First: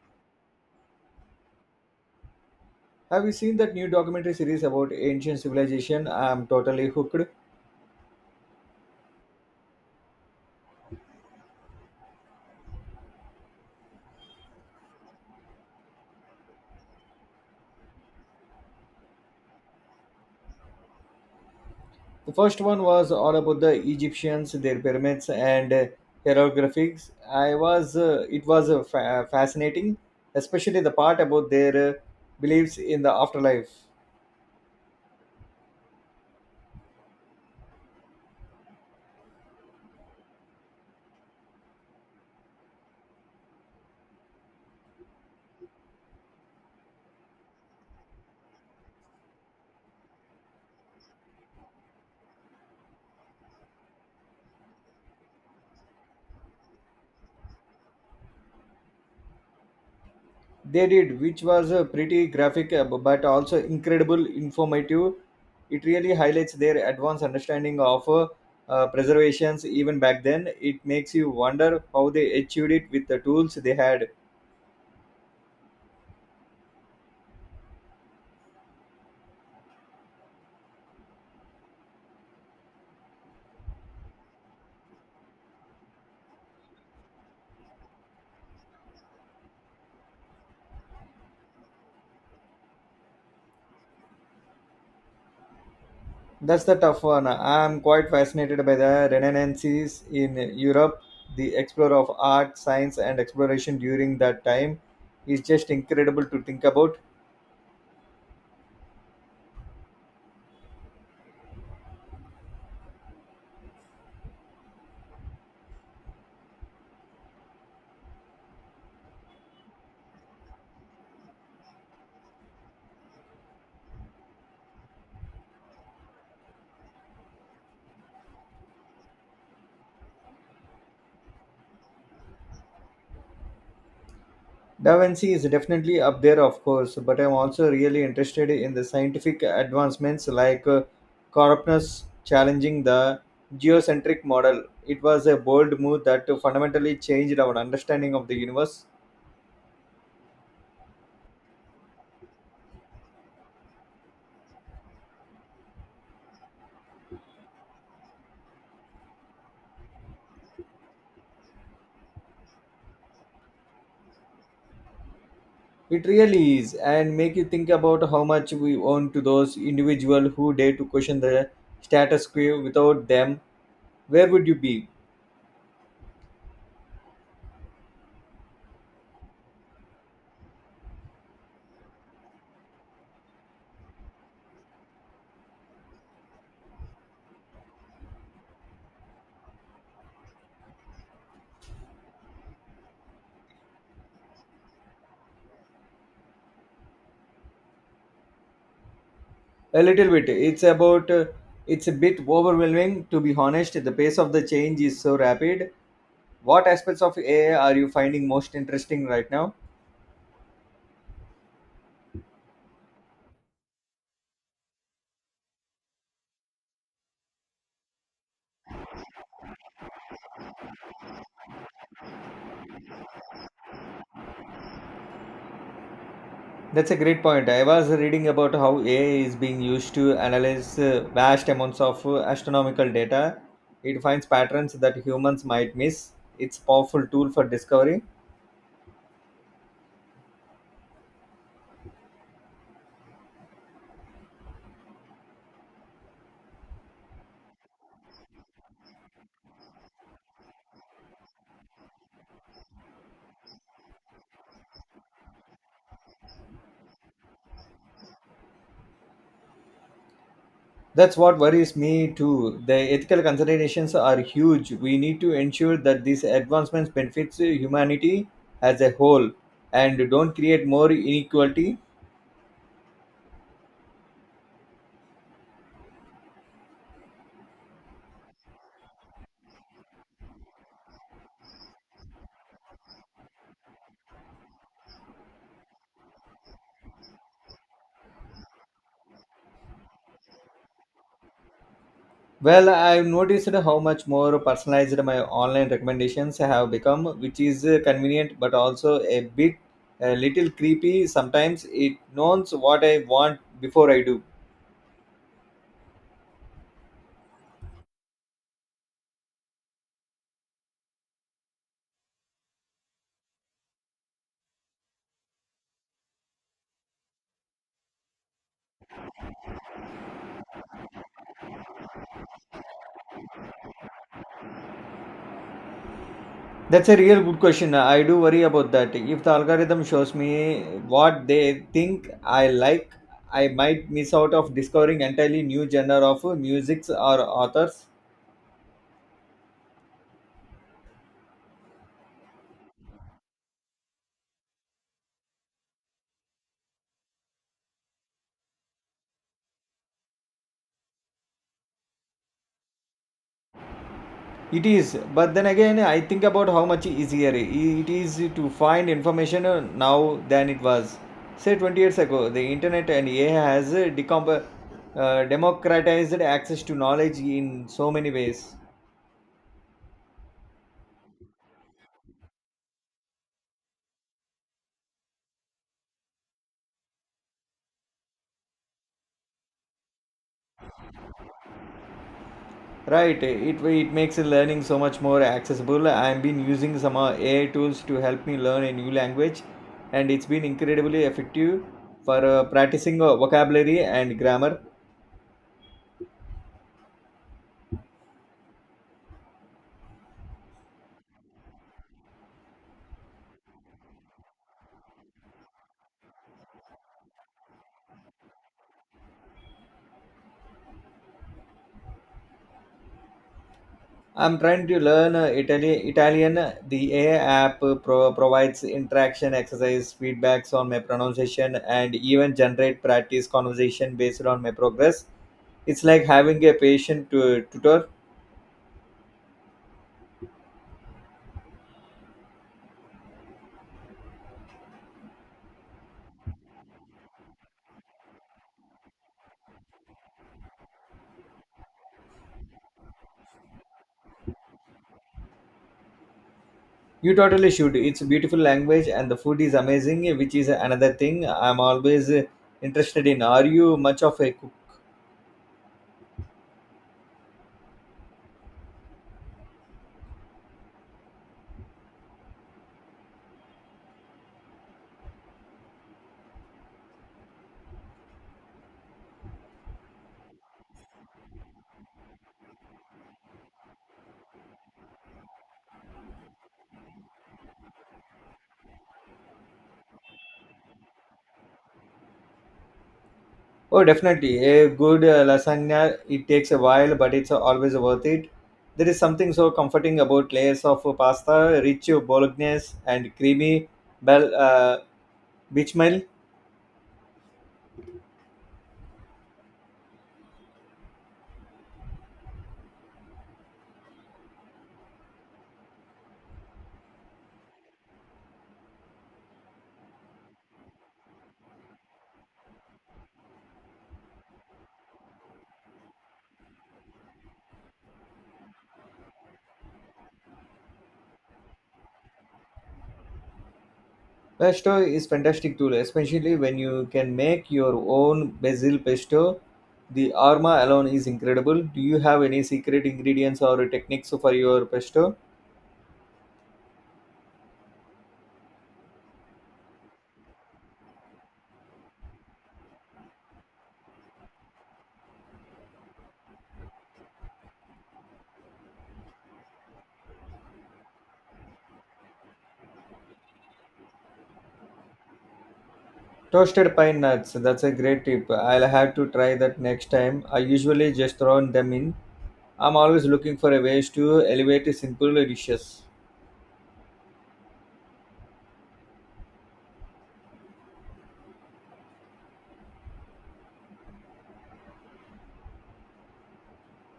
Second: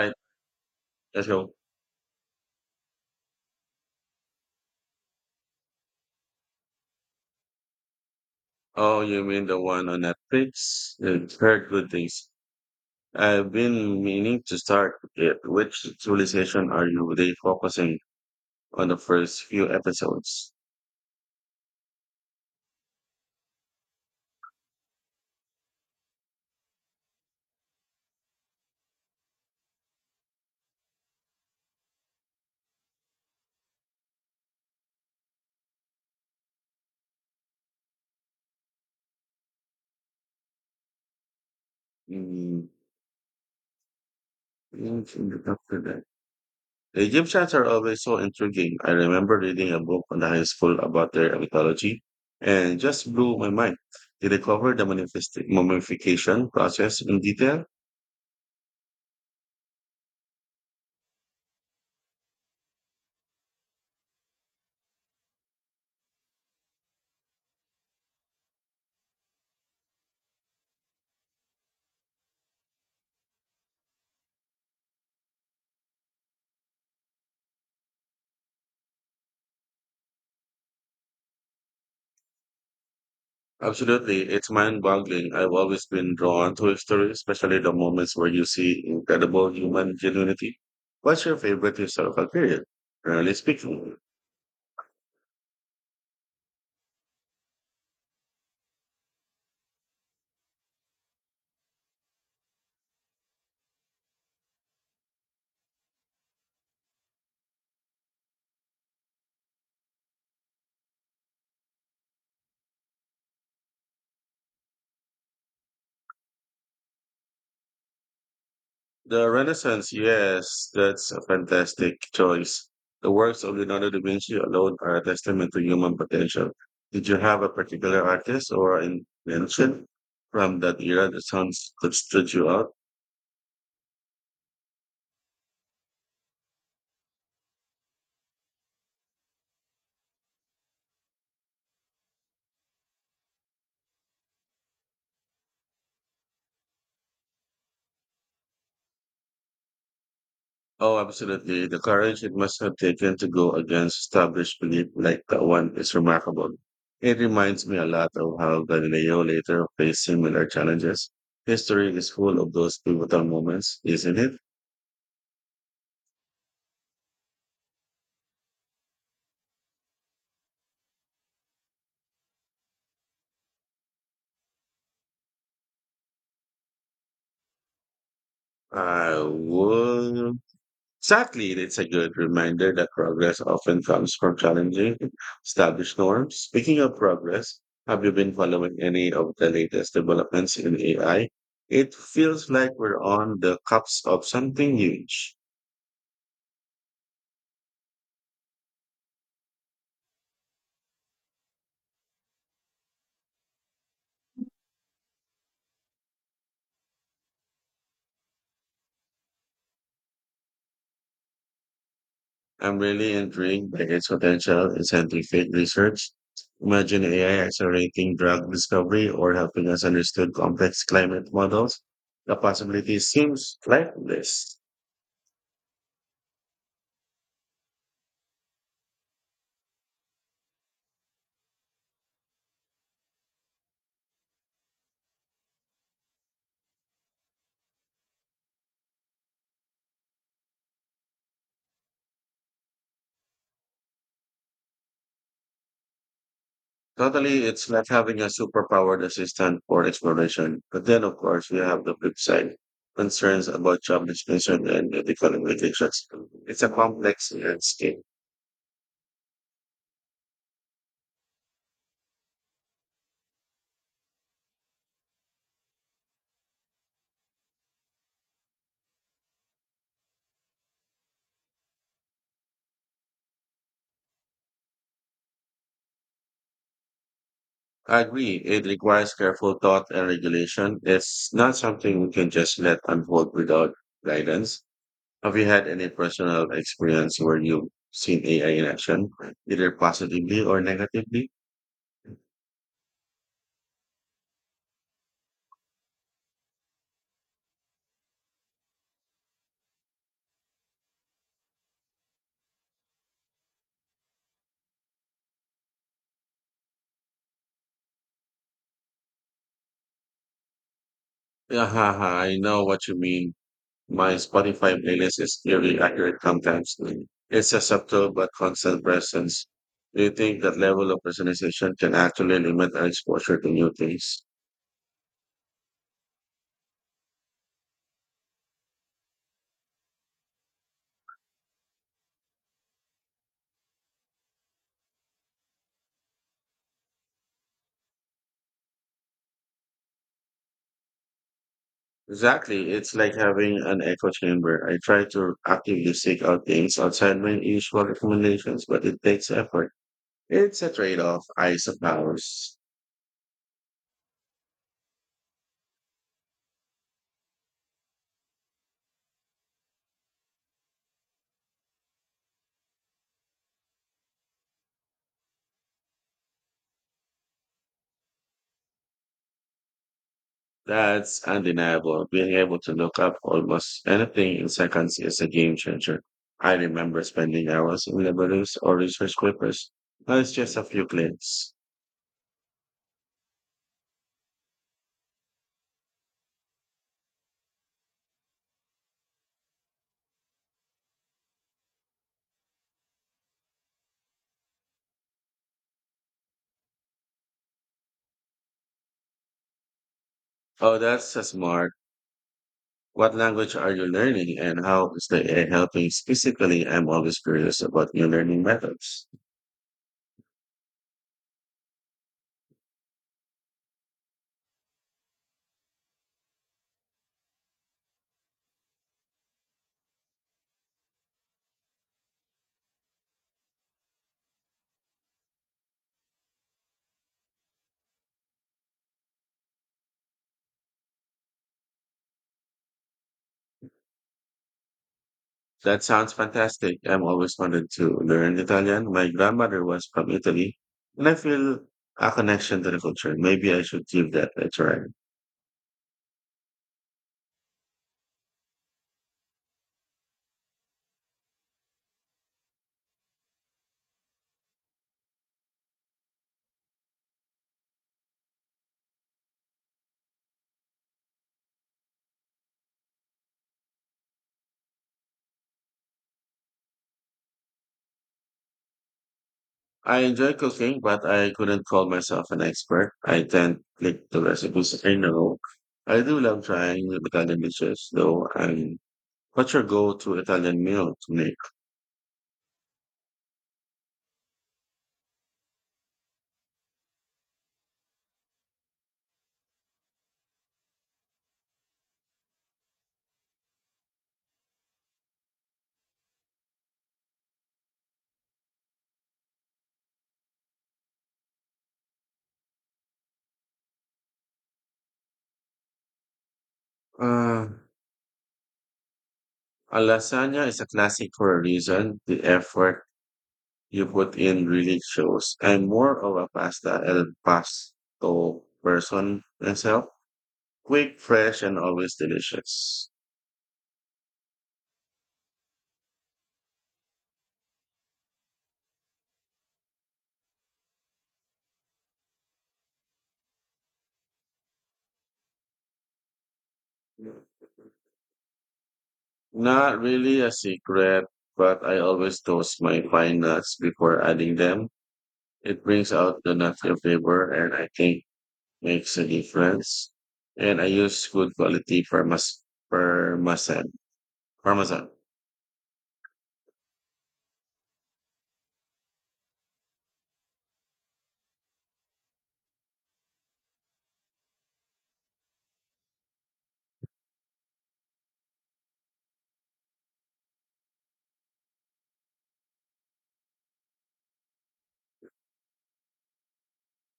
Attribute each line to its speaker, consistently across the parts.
Speaker 1: I, that show.
Speaker 2: Have you seen that new documentary series about ancient civilization? I'm totally hooked.
Speaker 1: Oh, you mean the one on Netflix? I've heard good things. I've been meaning to start it. Which civilization are you really focusing on the first few episodes?
Speaker 2: The first one was all about the Egyptians, their pyramids, and hieroglyphics. I was it was fa- fascinating, especially the part about their beliefs in the afterlife.
Speaker 1: Mm, what's in the top for that? The Egyptians are always so intriguing. I remember reading a book in high school about their mythology and just blew my mind. Did they cover the mummification process in detail?
Speaker 2: They did, which was pretty graphic, but also incredible informative. It really highlights their advanced understanding of preservations even back then. It makes you wonder how they achieved it with the tools they had.
Speaker 1: Absolutely, it's mind-boggling. I've always been drawn to history, especially the moments where you see incredible human ingenuity. What's your favorite historical period? Generally speaking,
Speaker 2: That's the tough one. I'm quite fascinated by the Renaissance in Europe. The explorer of art, science, and exploration during that time is just incredible to think about.
Speaker 1: the Renaissance. Yes, that's a fantastic choice. The works of Leonardo da Vinci alone are a testament to human potential. Did you have a particular artist or invention from that era that sounds that stood you out?
Speaker 2: Da Vinci is definitely up there, of course, but I'm also really interested in the scientific advancements like Copernicus challenging the geocentric model. It was a bold move that fundamentally changed our understanding of the universe.
Speaker 1: Oh, absolutely. The courage it must have taken to go against established belief like that one is remarkable. It reminds me a lot of how Galileo later faced similar challenges. History is full of those pivotal moments, isn't it?
Speaker 2: It really is, and make you think about how much we owe to those individuals who dare to question the status quo. Without them, where would you be?
Speaker 1: I would Exactly, it's a good reminder that progress often comes from challenging established norms. Speaking of progress, have you been following any of the latest developments in AI? It feels like we're on the cusp of something huge.
Speaker 2: A little bit. It's about. It's a bit overwhelming, to be honest. The pace of the change is so rapid. What aspects of AI are you finding most interesting right now?
Speaker 1: I'm really intrigued by its potential in scientific research. Imagine AI accelerating drug discovery or helping us understand complex climate models. The possibility seems limitless.
Speaker 2: That's a great point. I was reading about how AI is being used to analyze vast amounts of astronomical data. It finds patterns that humans might miss. It's a powerful tool for discovery.
Speaker 1: Totally, it's like having a superpowered assistant for exploration. But then, of course, we have the flip side concerns about job displacement and ethical implications. It's a complex landscape.
Speaker 2: That's what worries me too. The ethical considerations are huge. We need to ensure that these advancements benefits humanity as a whole and don't create more inequality.
Speaker 1: I agree, it requires careful thought and regulation. It's not something we can just let unfold without guidance. Have you had any personal experience where you've seen AI in action, either positively or negatively?
Speaker 2: Well, I've noticed how much more personalized my online recommendations have become, which is convenient but also a little creepy. Sometimes it knows what I want before I do.
Speaker 1: Yeah, ha, ha. I know what you mean. My Spotify playlist is eerily accurate sometimes. It's a subtle but constant presence. Do you think that level of personalization can actually limit our exposure to new things?
Speaker 2: That's a real good question. I do worry about that. If the algorithm shows me what they think I like, I might miss out of discovering entirely new genre of music or authors.
Speaker 1: Exactly. It's like having an echo chamber. I try to actively seek out things outside my usual recommendations, but it takes effort. It's a trade off, I suppose.
Speaker 2: It is, but then again, I think about how much easier it is to find information now than it was. Say 20 years ago, the internet and AI has democratized access to knowledge in so many ways.
Speaker 1: That's undeniable. Being able to look up almost anything in seconds is a game changer. I remember spending hours in libraries or research papers. Now it's just a few clicks.
Speaker 2: Right, it makes learning so much more accessible. I've been using some AI tools to help me learn a new language, and it's been incredibly effective for practicing vocabulary and grammar.
Speaker 1: Oh, that's so smart. What language are you learning and how is the AI helping? Specifically, I'm always curious about new learning methods.
Speaker 2: I'm trying to learn Italian. The AI app provides interaction, exercise, feedbacks on my pronunciation, and even generate practice conversation based on my progress. It's like having a patient tutor.
Speaker 1: That sounds fantastic. I've always wanted to learn Italian. My grandmother was from Italy, and I feel a connection to the culture. Maybe I should give that a try.
Speaker 2: You totally should. It's a beautiful language, and the food is amazing, which is another thing I'm always interested in. Are you much of a cook?
Speaker 1: I enjoy cooking, but I couldn't call myself an expert. I tend to click the recipes I know. I do love trying Italian dishes, though. And what's your go-to Italian meal to make?
Speaker 2: Oh, definitely. A good lasagna, it takes a while, but it's always worth it. There is something so comforting about layers of pasta, rich bolognese, and creamy bel, uh, bechamel.
Speaker 1: Uh, a lasagna is a classic for a reason. The effort you put in really shows. I'm more of a pasta and pasto person myself. Quick, fresh, and always delicious.
Speaker 2: Pesto is fantastic too, especially when you can make your own basil pesto. The aroma alone is incredible. Do you have any secret ingredients or techniques for your pesto?
Speaker 1: Not really a secret, but I always toast my pine nuts before adding them. It brings out the nutty flavor and I think makes a difference. And I use good quality parmesan. Parmesan.
Speaker 2: Toasted pine nuts, that's a great tip. I'll have to try that next time. I usually just throw them in. I'm always looking for a ways to elevate simple dishes.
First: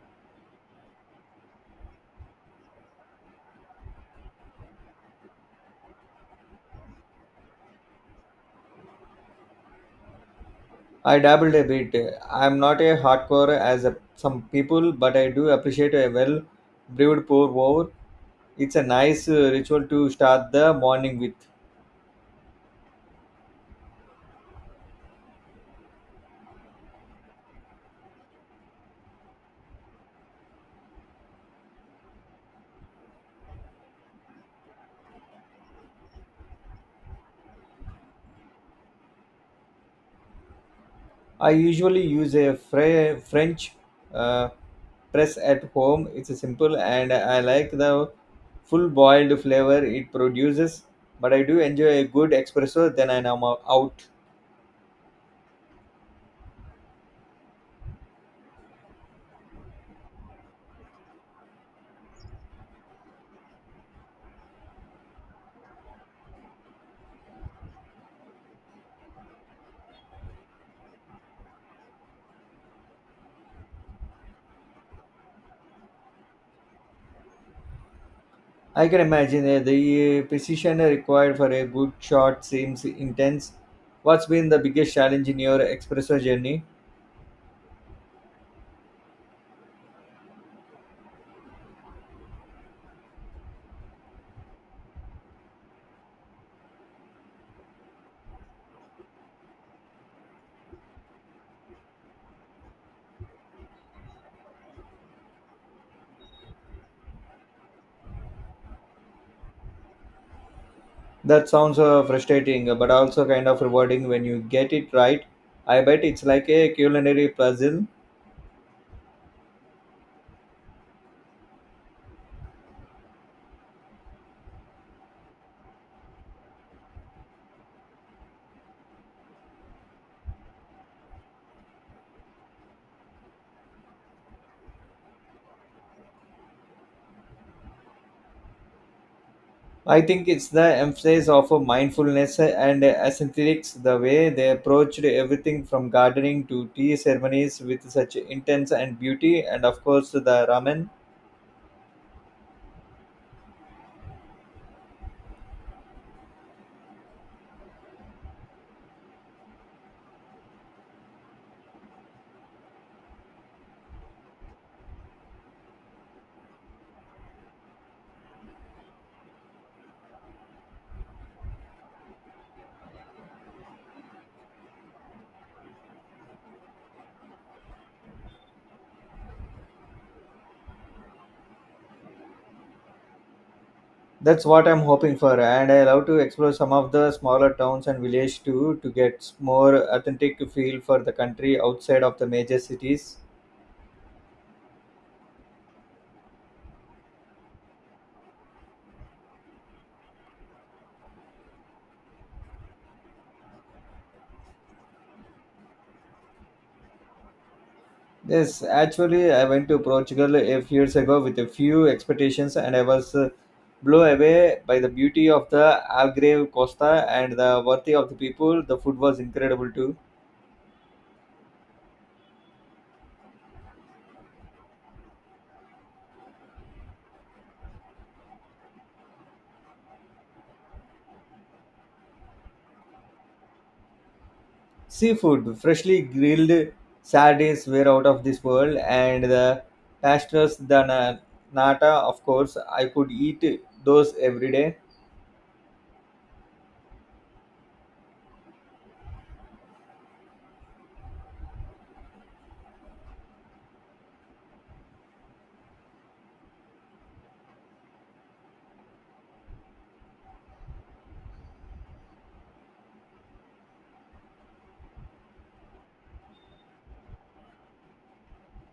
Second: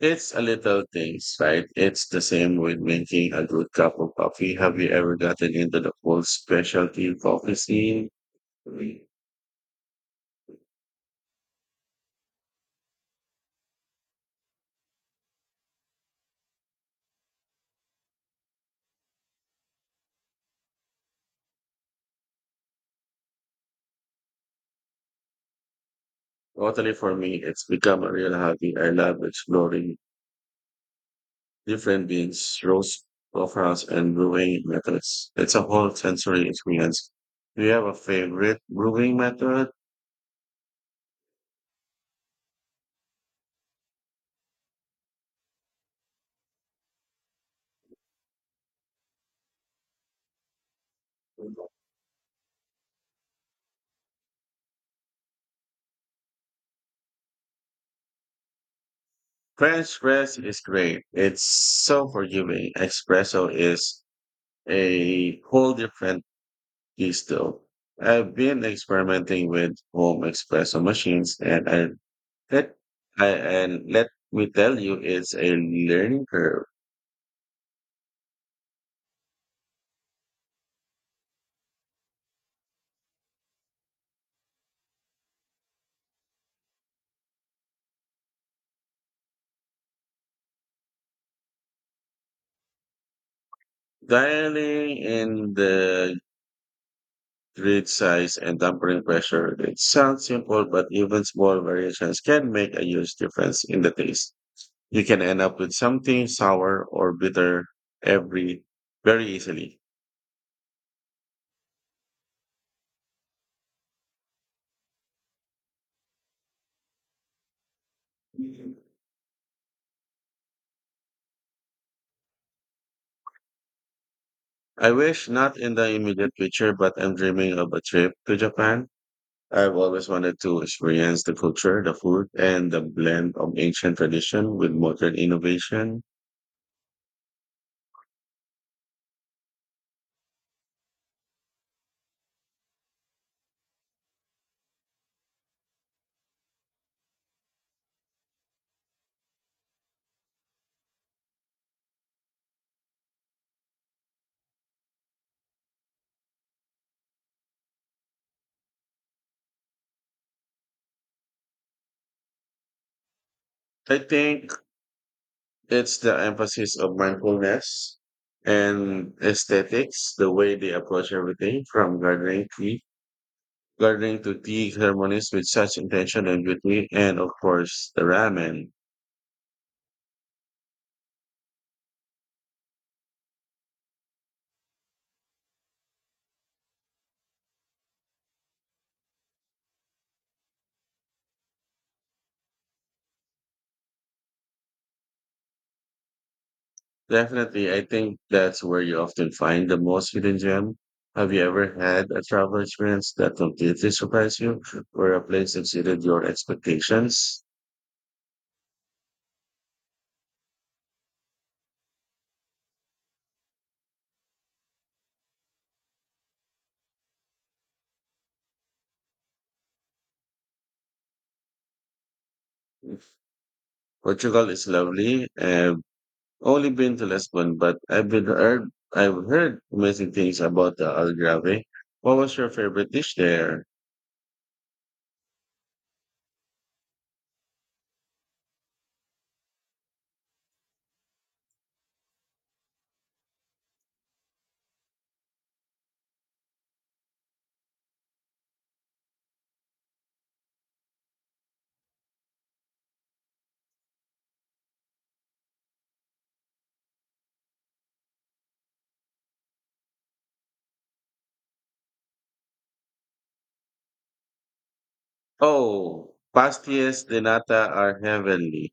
Speaker 1: It's a little things, right? It's the same with making a good cup of coffee. Have you ever gotten into the whole specialty coffee scene?
Speaker 2: I dabbled a bit. I'm not a hardcore as a, some people, but I do appreciate a well brewed pour over. It's a nice ritual to start the morning with.
Speaker 1: Totally for me, it's become a real hobby. I love exploring different beans, roast profiles, and brewing methods. It's a whole sensory experience. Do you have a favorite brewing method?
Speaker 2: I usually use a French uh, press at home. It's simple and I like the full boiled flavor it produces, but I do enjoy a good espresso then I'm out.
Speaker 1: French press is great. It's so forgiving. Espresso is a whole different beast though. I've been experimenting with home espresso machines let and let me tell you it's a learning curve.
Speaker 2: I can imagine the precision required for a good shot seems intense. What's been the biggest challenge in your espresso journey?
Speaker 1: Dialing in the grid size, and tampering pressure. It sounds simple, but even small variations can make a huge difference in the taste. You can end up with something sour or bitter every very easily.
Speaker 2: That sounds frustrating, but also kind of rewarding when you get it right. I bet it's like a culinary puzzle.
Speaker 1: I wish not in the immediate future, but I'm dreaming of a trip to Japan. I've always wanted to experience the culture, the food, and the blend of ancient tradition with modern innovation.
Speaker 2: I think it's the emphasis of mindfulness and aesthetics, the way they approached everything from gardening to tea ceremonies with such intense and beauty, and of course the ramen.
Speaker 1: I think It's the emphasis of mindfulness and aesthetics, the way they approach everything from gardening to tea ceremonies with such intention and beauty, and of course the ramen.
Speaker 2: That's what I'm hoping for, and I love to explore some of the smaller towns and villages too to get more authentic feel for the country outside of the major cities.
Speaker 1: Definitely, I think that's where you often find the most hidden gem. Have you ever had a travel experience that completely surprised you, or a place exceeded your expectations?
Speaker 2: Yes, actually, I went to Portugal a few years ago with a few expectations, and I was blown away by the beauty of the Algarve Costa and the worthy of the people. The food was incredible too.
Speaker 1: Portugal is lovely, only been to Lisbon, but I've heard amazing things about the Algarve. What was your favorite dish there?
Speaker 2: Seafood, freshly grilled sardines were out of this world, and the pastas, the nata, of course, I could eat those every day.
Speaker 1: Oh, pastillas de nata are heavenly.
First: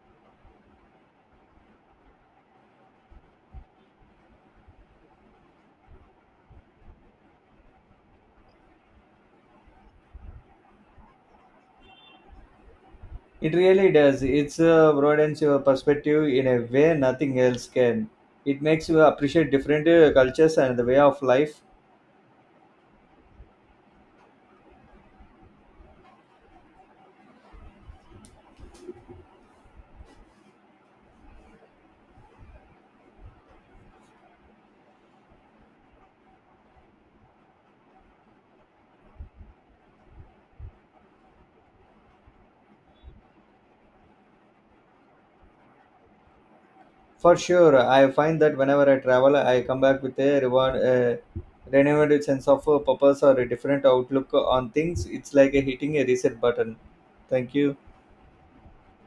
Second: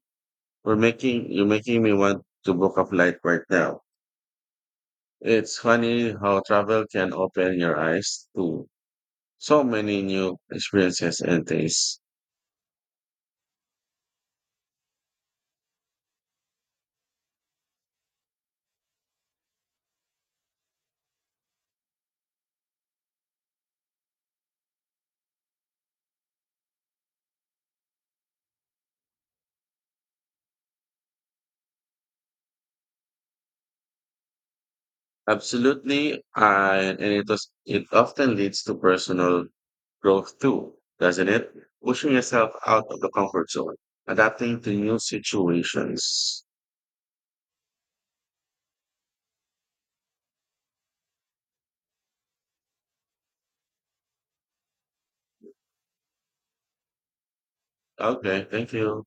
Speaker 1: We're making you're making me want to book a flight right now. It's funny how travel can open your eyes to so many new experiences and tastes.
Speaker 2: It really does. It's broadens your perspective in a way nothing else can. It makes you appreciate different cultures and the way of life.
Speaker 1: Absolutely, and it often leads to personal growth too, doesn't it? Pushing yourself out of the comfort zone, adapting to new situations.
Speaker 2: For sure, I find that whenever I travel, I come back with a reward, a renewed sense of purpose or a different outlook on things. It's like a hitting a reset button. Thank you.
Speaker 1: Okay, thank you.